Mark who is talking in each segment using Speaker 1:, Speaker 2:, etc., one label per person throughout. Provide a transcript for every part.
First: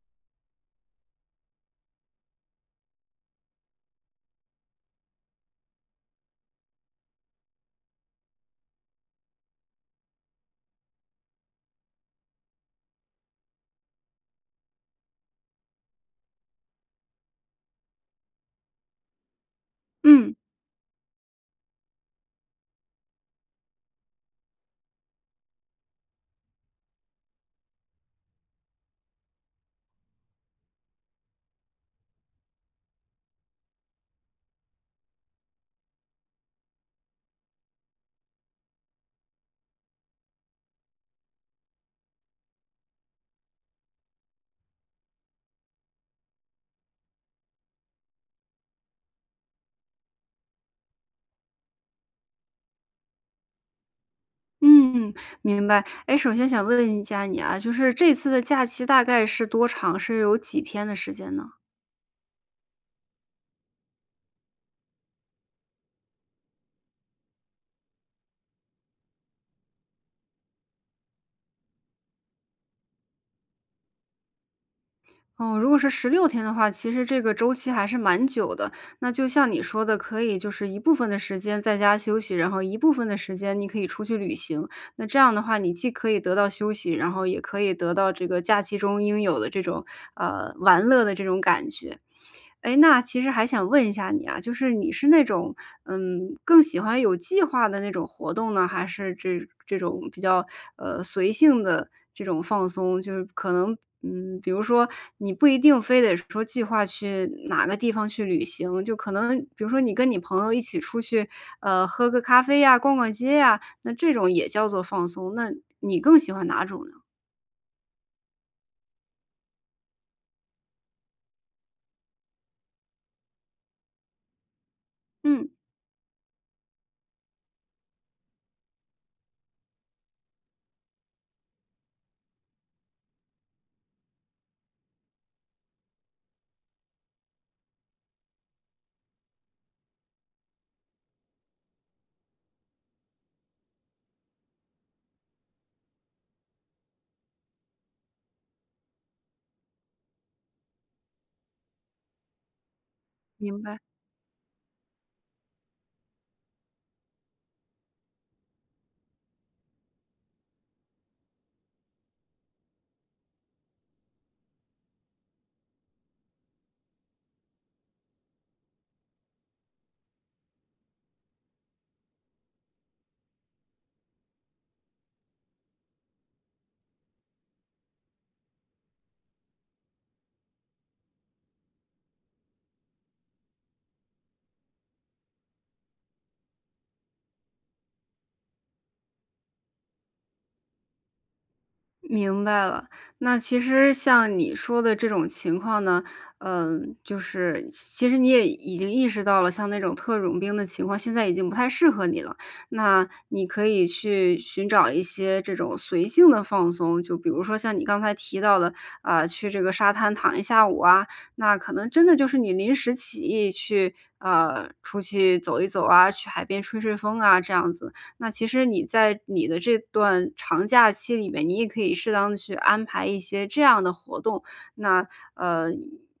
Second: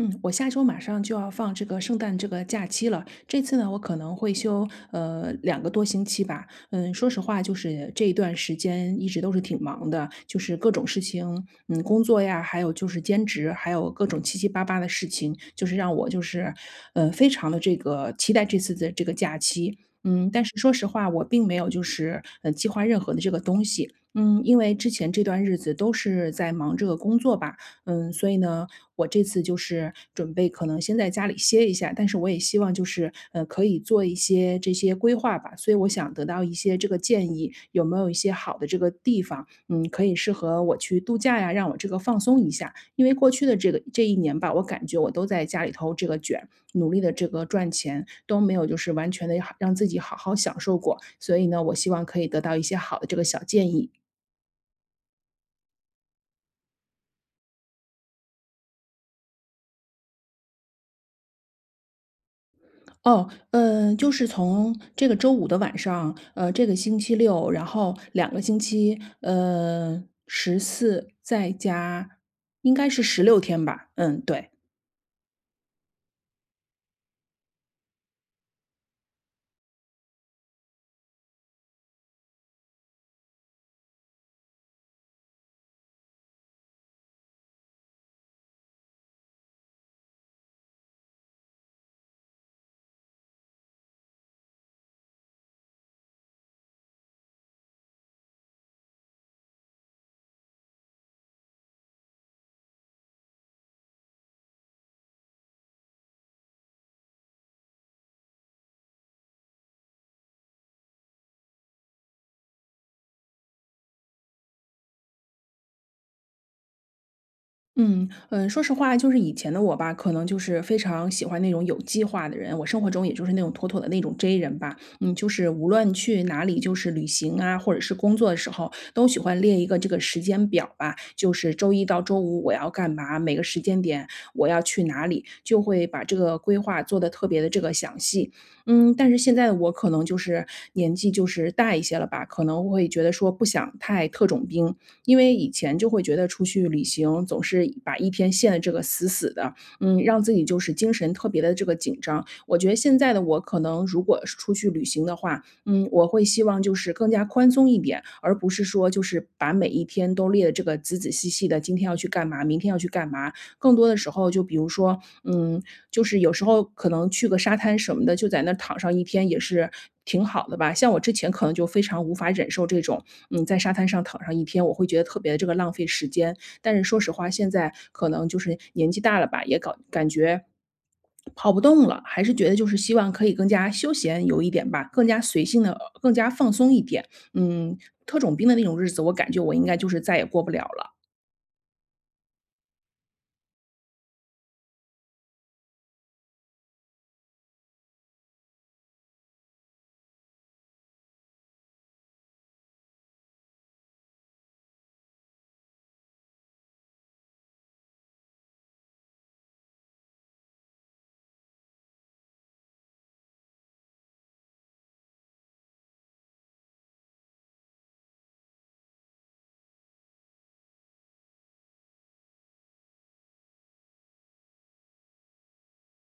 Speaker 1: 嗯，我下周马上就要放这个圣诞这个假期了，这次呢，我可能会休2个多星期吧。说实话，就是这一段时间一直都是挺忙的，就是各种事情，工作呀，还有就是兼职，还有各种七七八八的事情，就是让我就是，非常的这个期待这次的这个假期。嗯，
Speaker 2: 嗯，
Speaker 1: 但是说实话，我并没有就是计划任何的这个东西。嗯，因为之前这段日子都是在忙这个工作吧，所以呢，我这次就是准备可能先在家里歇一下，但是我也希望就是可以做一些这些规划吧，所以我想得到一些这个建议，有没有一些好的这个地方，可以适合我去度假呀，让我这个放松一下。因为过去的这个这一年吧，我感觉我都在家里头这个卷，努力的这个赚钱，都没有就是完全的让自己好好享受过，所以呢，我希望可以得到一些好的这个小建议。
Speaker 2: 嗯，明白。哎，首先想问一下你啊，就是这次的假期大概是多长？是有几天的时间呢？
Speaker 1: 哦，就是从这个周五的晚上，这个星期六，然后两个星期，14再加应该是16天吧，嗯，对。
Speaker 2: 哦，如果是十六天的话，其实这个周期还是蛮久的。那就像你说的，可以就是一部分的时间在家休息，然后一部分的时间你可以出去旅行。那这样的话，你既可以得到休息，然后也可以得到这个假期中应有的这种，玩乐的这种感觉。哎，那其实还想问一下你啊，就是你是那种，嗯，更喜欢有计划的那种活动呢，还是这种比较，随性的这种放松？就是可能，嗯，比如说你不一定非得说计划去哪个地方去旅行，就可能比如说你跟你朋友一起出去，喝个咖啡呀，逛逛街呀，那这种也叫做放松，那你更喜欢哪种呢？
Speaker 1: 嗯，说实话，就是以前的我吧，可能就是非常喜欢那种有计划的人。我生活中也就是那种妥妥的那种 J 人吧，就
Speaker 2: 嗯，
Speaker 1: 是无论去哪里，就是旅行啊，或者是工作的时候，都喜欢列一个这个时间表吧，就是周一到周五我要干嘛，每个时间点我要去哪里，就会把这个规划做的特别的这个详细。但是现在的我可能就是年纪就是大一些了吧，可能会觉得说不想太特种兵，因为以前就会觉得出去旅行总是把一天限得这个死死的，让自己就是精神特别的这个紧张。我觉得现在的我可
Speaker 2: 明白。
Speaker 1: 能如果是出去旅行的话，我会希望就是更加宽松一点，而不是说就是把每一天都列的这个仔仔细细的，今天要去干嘛，明天要去干嘛。更多的时候，就比如说，就是有时候可能去个沙滩什么的，就在那儿躺上一天也是挺好的吧。像我之前可能就非常无法忍受这种在沙滩上躺上一天，我会觉得特别地这个浪费时间。但是说实话，现在可能就是年纪大了吧，也搞感觉跑不动了，还是觉得就是希望可以更加休闲有一点吧，更加随性的，更加放松一点。嗯，特种兵的那种日子，我感觉我应该就是再也过不了了。
Speaker 2: 明白了，那其实像你说的这种情况呢，嗯，就是其实你也已经意识到了，像那种特种兵的情况，现在已经不太适合你了。那你可以去寻找一些这种随性的放松，就比如说像你刚才提到的，啊、去这个沙滩躺一下午啊，那可能真的就是你临时起意去，出去走一走啊，去海边吹吹风啊，这样子。那其实你在你的这段长假期里面，你也可以适当的去安排一些这样的活动。那，呃，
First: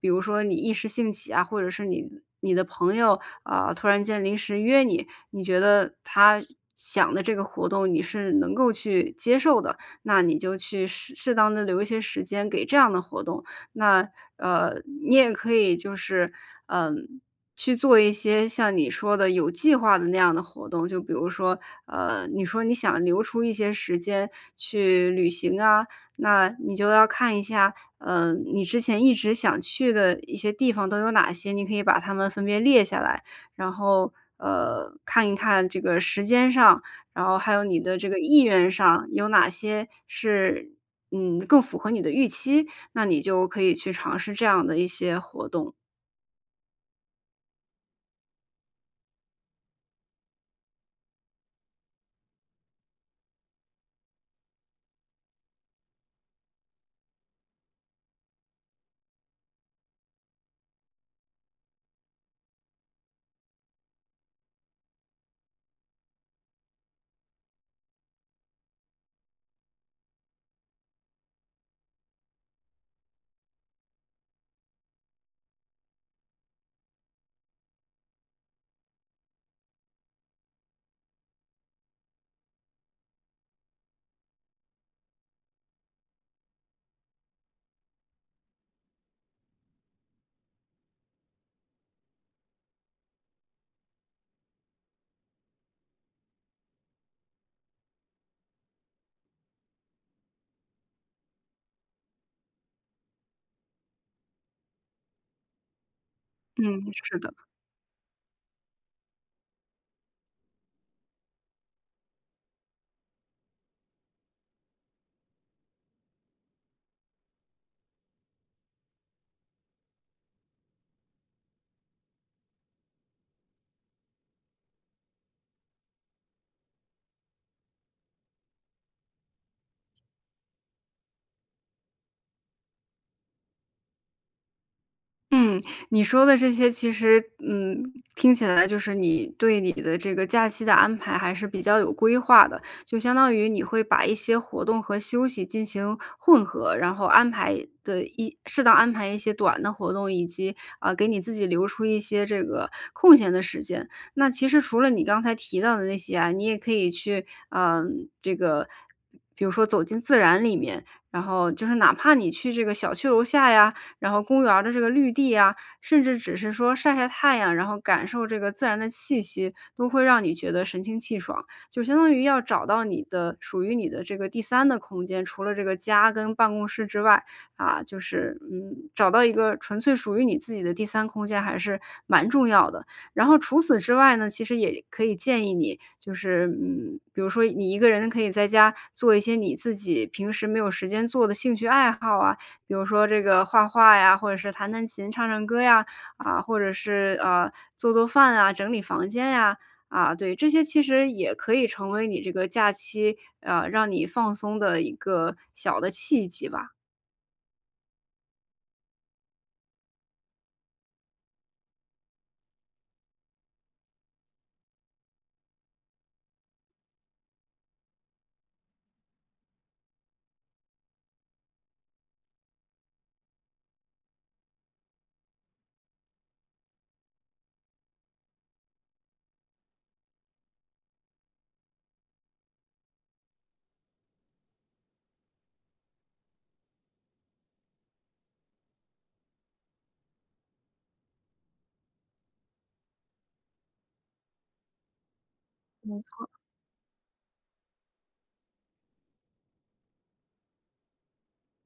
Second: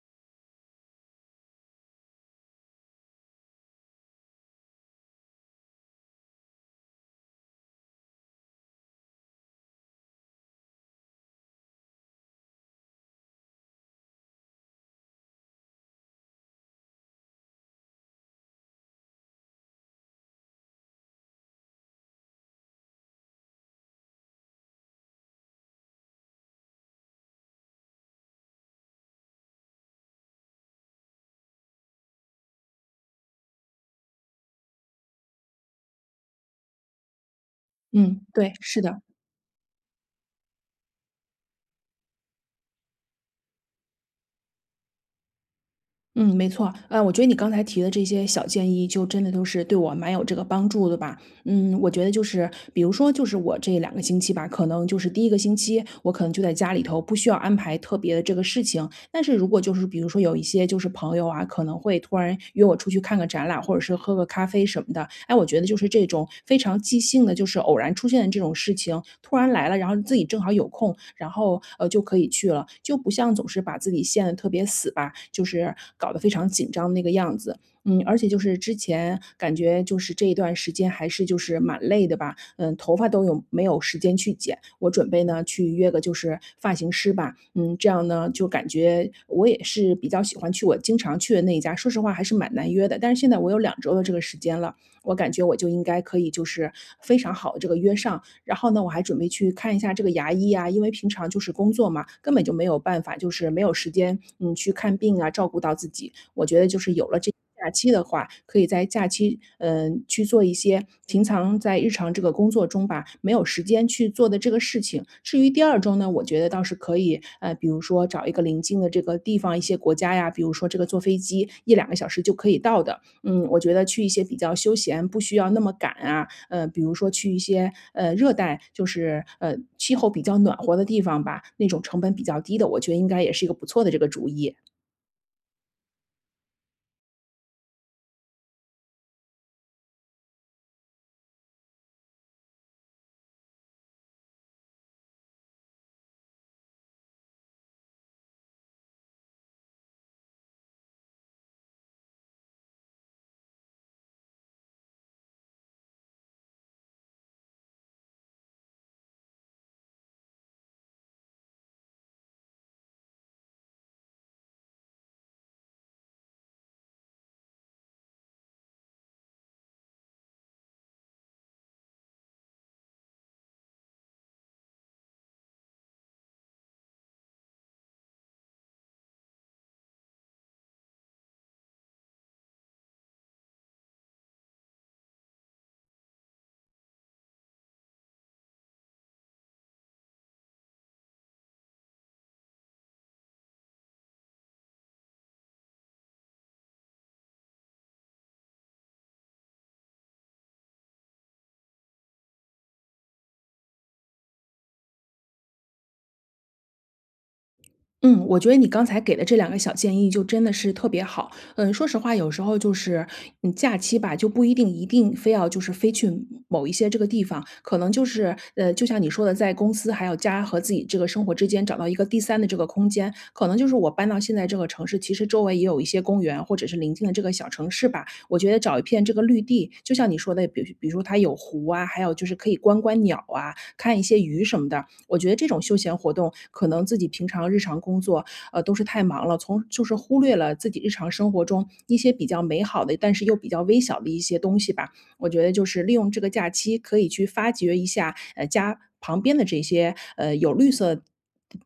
Speaker 2: 比如说你一时兴起啊，或者是你的朋友，啊，突然间临时约你，你觉得他想的这个活动你是能够去接受的，那你就去适当的留一些时间给这样的活动。那，呃，你也可以就是，嗯去做一些像你说的有计划的那样的活动，就比如说，呃，你说你想留出一些时间去旅行啊，那你就要看一下，呃，你之前一直想去的一些地方都有哪些，你可以把它们分别列下来，然后，呃，看一看这个时间上，然后还有你的这个
Speaker 1: 嗯，
Speaker 2: 意
Speaker 1: 对，
Speaker 2: 愿
Speaker 1: 是的。
Speaker 2: 上有哪些是，嗯，更符合你的预期，那你就可以去尝试这样的一些活动。
Speaker 1: 嗯，没错。我觉得你刚才提的这些小建议，就真的都是对我蛮有这个帮助的吧。我觉得就是，比如说，就是我这两个星期吧，可能就是第一个星期，我可能就在家里头，不需要安排特别的这个事情，但是如果就是比如说有一些就是朋友啊，可能会突然约我出去看个展览，或者是喝个咖啡什么的，哎，我觉得就是这种非常即兴的，就是偶然出现的这种事情，突然来了，然后自己正好有空，然后就可以去了，就不像总是把自己限得特别死吧，就是搞得非常紧张那个样子。而且就是之前感觉就是这一段时间还是就是蛮累的吧，头发都有没有时间去剪。我准备呢去约个就是发型师吧，这样呢就感觉我也是比较喜欢去我经常去的那一家，说实话还是蛮难约的。但是现在我有两周的这个时间了，我感觉我就应该可以就是非常好的这个约上，然后呢，我还准备去看一下这个牙医啊，因为平常就是工作嘛，根本就没有办法，就是没有时间，去看病啊，照顾到自己。我觉得就
Speaker 2: 嗯，
Speaker 1: 是有
Speaker 2: 是
Speaker 1: 了这
Speaker 2: 的。
Speaker 1: 假期的话，可以在假期，去做一些平常在日常这个工作中吧，没有时间去做的这个事情。至于第二周呢，我觉得倒是可以，比如说找一个临近的这个地方，一些国家呀，比如说这个坐飞机一两个小时就可以到的，我觉得去一些比较休闲，不需要那么赶啊，比如说去一些热带，就是气候比较暖和的地方吧，那种成本比较低的，我觉得应该也是一个不错的这个主意。
Speaker 2: 嗯，你说的这些其实，嗯，听起来就是你对你的这个假期的安排还是比较有规划的，就相当于你会把一些活动和休息进行混合，然后安排的适当安排一些短的活动，以及啊、给你自己留出一些这个空闲的时间。那其实除了你刚才提到的那些啊，你也可以去，嗯、这个比如说走进自然里面，然后就是哪怕你去这个小区楼下呀。然后公园儿的这个绿地啊，甚至只是说晒晒太阳，然后感受这个自然的气息，都会让你觉得神清气爽。就相当于要找到你的属于你的这个第三的空间，除了这个家跟办公室之外，啊，就是嗯，找到一个纯粹属于你自己的第三空间还是蛮重要的。然后除此之外呢，其实也可以建议你，就是嗯，比如说你一个人可以在家做一些你自己平时没有时间做的兴趣爱好啊，比如说这个画画呀，或者是弹弹琴、唱唱歌呀，啊，或者是做做饭啊、整理房间呀，啊，对，这些其实也可以成为你这个假期让你放松的一个小的契机吧。
Speaker 1: 嗯，我觉得你刚才给的这两个小建议就真的是特别好。嗯，说实话，有时候就是假期吧，就不一定一定非要就是飞去某一些这个地方，可能就是就像你说的，在公司还有家和自己这个生活之间找到一个第三的这个空间，可能就是我搬到现在这个城市，其实周围也有一些公园或者是邻近的这个小城市吧。我觉得找一片这个绿地，就像你说的，比如它有湖啊，还有就是可以观观鸟啊，看一些鱼什么的。我觉得这种休闲活动，可能自己平常日常工作，都是太忙了，从就是忽略了自己日常生活中一些比较美好的，但是又比较微小的一些东西吧。我觉得就是利用这个假期，可以去发掘一下，家旁边的这些有绿色。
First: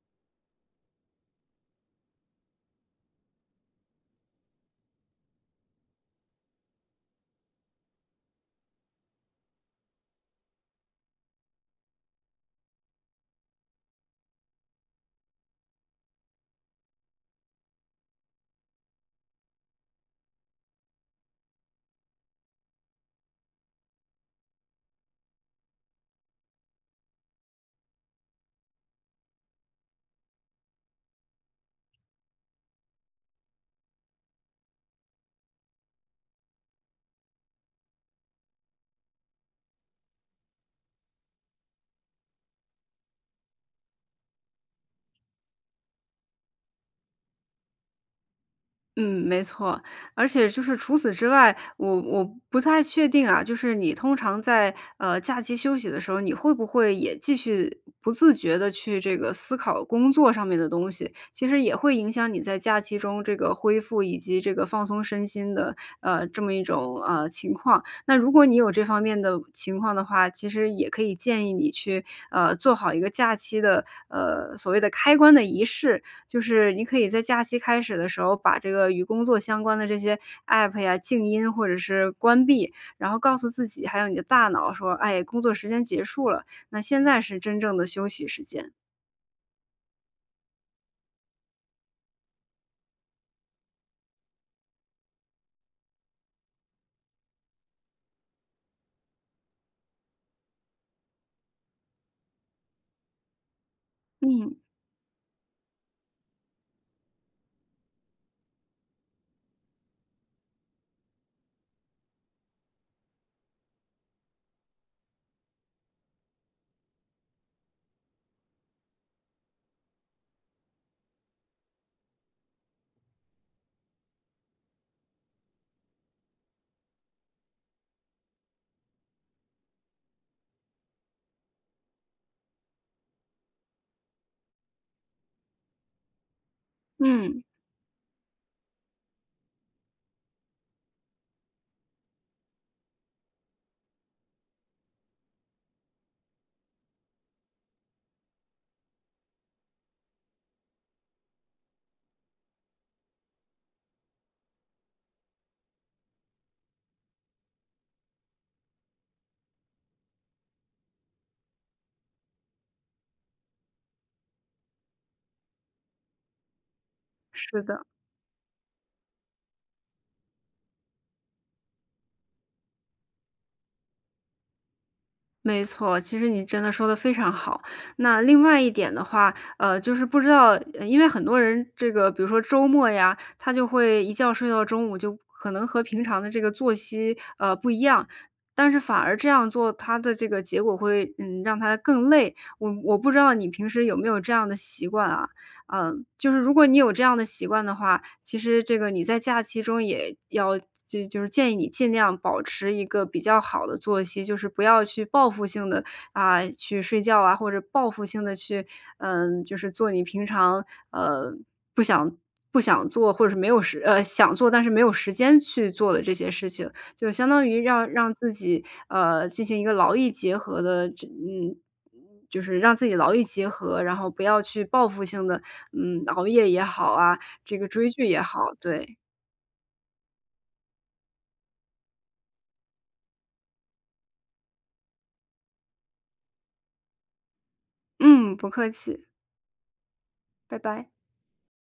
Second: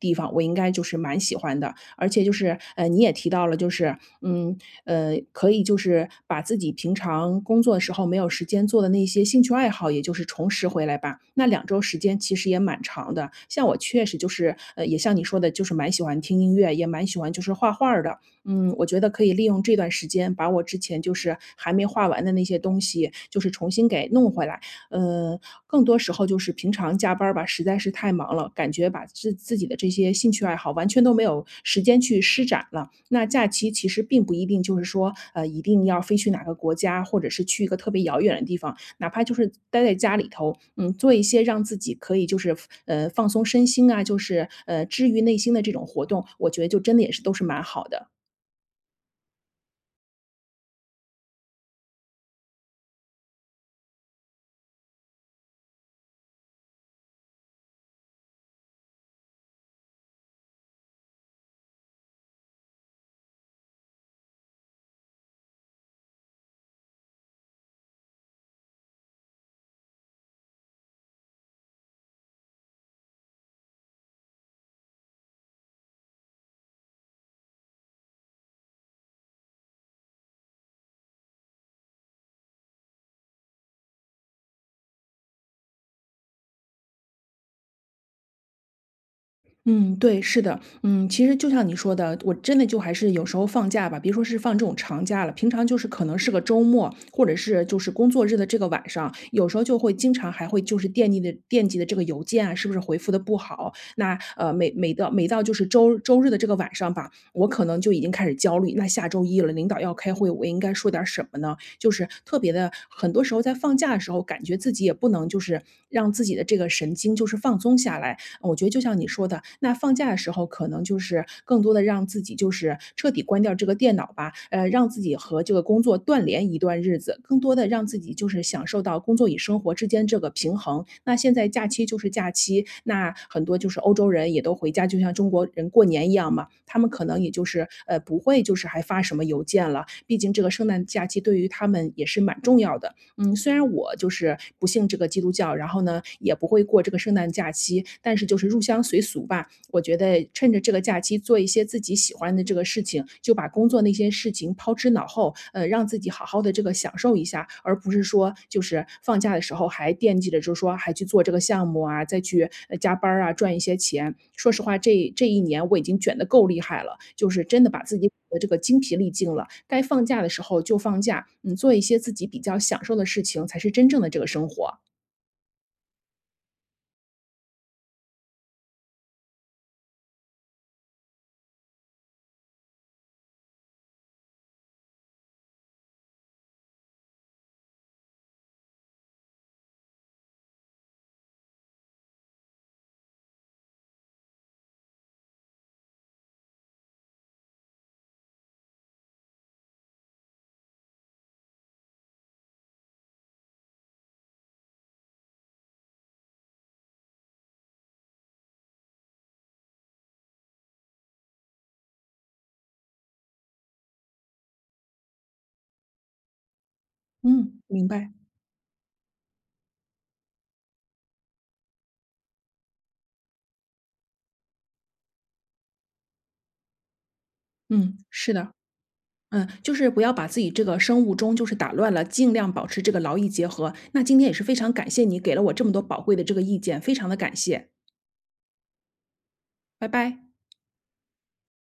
Speaker 1: 地方我应该就是蛮喜欢的，而且就是你也提到了，就是嗯，可以就是把自己平常工作的时候没有时间做的那些兴趣爱好，也就是重拾回来吧。那2周时间其实也蛮长的，像我确实就是，也像你说的，就是蛮喜欢听音乐，也蛮喜欢就是画画儿的。我觉得可以利用这段时间，把我之前就是还没画完的那些东西，就是重新给弄回来。呃，更多时候就是平常加班儿吧，实在是太忙了，感觉把自己的这些兴趣爱好完全都没有时间去施展了。那假期其实并不一定就是说，一定要飞去哪个国家，或者是去一个特别遥远的地方，哪怕就是待在家里头，做一些让自己可以就是放松身心啊，就是治愈内心的这种活动，我觉得就真的也是都是蛮好的。
Speaker 2: 嗯，没错，而且就是除此之外，我不太确定啊，就是你通常在假期休息的时候，你会不会也继续不自觉的去这个思考工作上面的东西，其实也会影响你在假期中这个恢复以及这个放松身心的这么一种情况。那如果你有这方面的情况的话，其实也可以建议你去做好一个假期的所谓的开关的仪式，就是你可以在假期开始的时候，把这个与工作相关的这些 App 呀，静音或者是关闭，然后告诉自己还有你的大脑说：“哎，工作时间结束了，那现在是真正的休息时间。”
Speaker 1: 嗯，对，是的，其实就像你说的，我真的就还是有时候放假吧，别说是放这种长假了，平常就是可能是个周末，或者是就是工作日的这个晚上，有时候就会经常还会就是惦记的这个邮件啊，是不是回复的不好？那
Speaker 2: 嗯，
Speaker 1: 每到就是周日的这个晚上吧，我可能就已经开始焦虑，那下周一了，领导要开会，我应该说点什么呢？就是特别的，很多时候在放假的时候，感觉自己也不能就是让自己的这个神经就是放松下来，我觉得就像你说的，那放假的时候可能就是更多的让自己就是彻底关掉这个电脑吧，让自己和这个工作断联一段日子，更多的让自己就是享受到工作与生活之间这个平衡。那现在假期就是假期，那很多就是欧洲人也都回家，就像中国人过年一样嘛，他们可能也
Speaker 2: 嗯，
Speaker 1: 就是，不会就是还发什么邮件了，毕竟这个圣诞假期对于他们也是蛮重要的。虽然我就是不信这个基督教，然后呢，也不会过这个圣诞假期，但是就是入乡随俗吧。我觉得趁着这个假期做一些自己喜欢的这个事情，就把工作那些事情抛之脑后，让自己好好的这个享受一下，而不是说就是放假的时候还惦记着就是说还去做这个项目啊，再去，加班儿啊，赚一些钱。说实话，这一年我已经卷得够厉害了，就是
Speaker 2: 是
Speaker 1: 真的把
Speaker 2: 的。
Speaker 1: 自己的这个精疲力尽了，该放假的时候就放假，做一些自己比较享受的事情才是真正的这个生活。
Speaker 2: 没错，其实你真的说的非常好。那另外一点的话，呃，就是不知道，因为很多人这个，比如说周末呀，他就会一觉睡到中午，就可能和平常的这个作息，呃，不一样。但是反而这样做，他的这个结果会，嗯，让他更累。我不知道你平时有没有这样的习惯啊？嗯，就是如果你有这样的习惯的话，其实这个你在假期中也要就是建议你尽量保持一个比较好的作息，就是不要去报复性的啊，去睡觉啊，或者报复性的去，嗯，就是做你平常，呃，不想不想做，或者是没有时呃，想做但是没有时间去做的这些事情，就相当于
Speaker 1: 嗯，明
Speaker 2: 让
Speaker 1: 白，
Speaker 2: 让自己，呃，进行一个劳逸结合的就是让自己劳逸结合，然后不要去报复性的。嗯，熬夜也好啊，这个追
Speaker 1: 嗯，
Speaker 2: 剧也
Speaker 1: 是的。
Speaker 2: 好，对。
Speaker 1: 就是不要把自己这个生物钟就是打乱了，尽量保持这个劳逸结合。那今天也是非常感谢你给了我这么多宝贵的这个意见，非常的感谢，
Speaker 2: 嗯，不客气，
Speaker 1: 拜拜。
Speaker 2: 拜拜。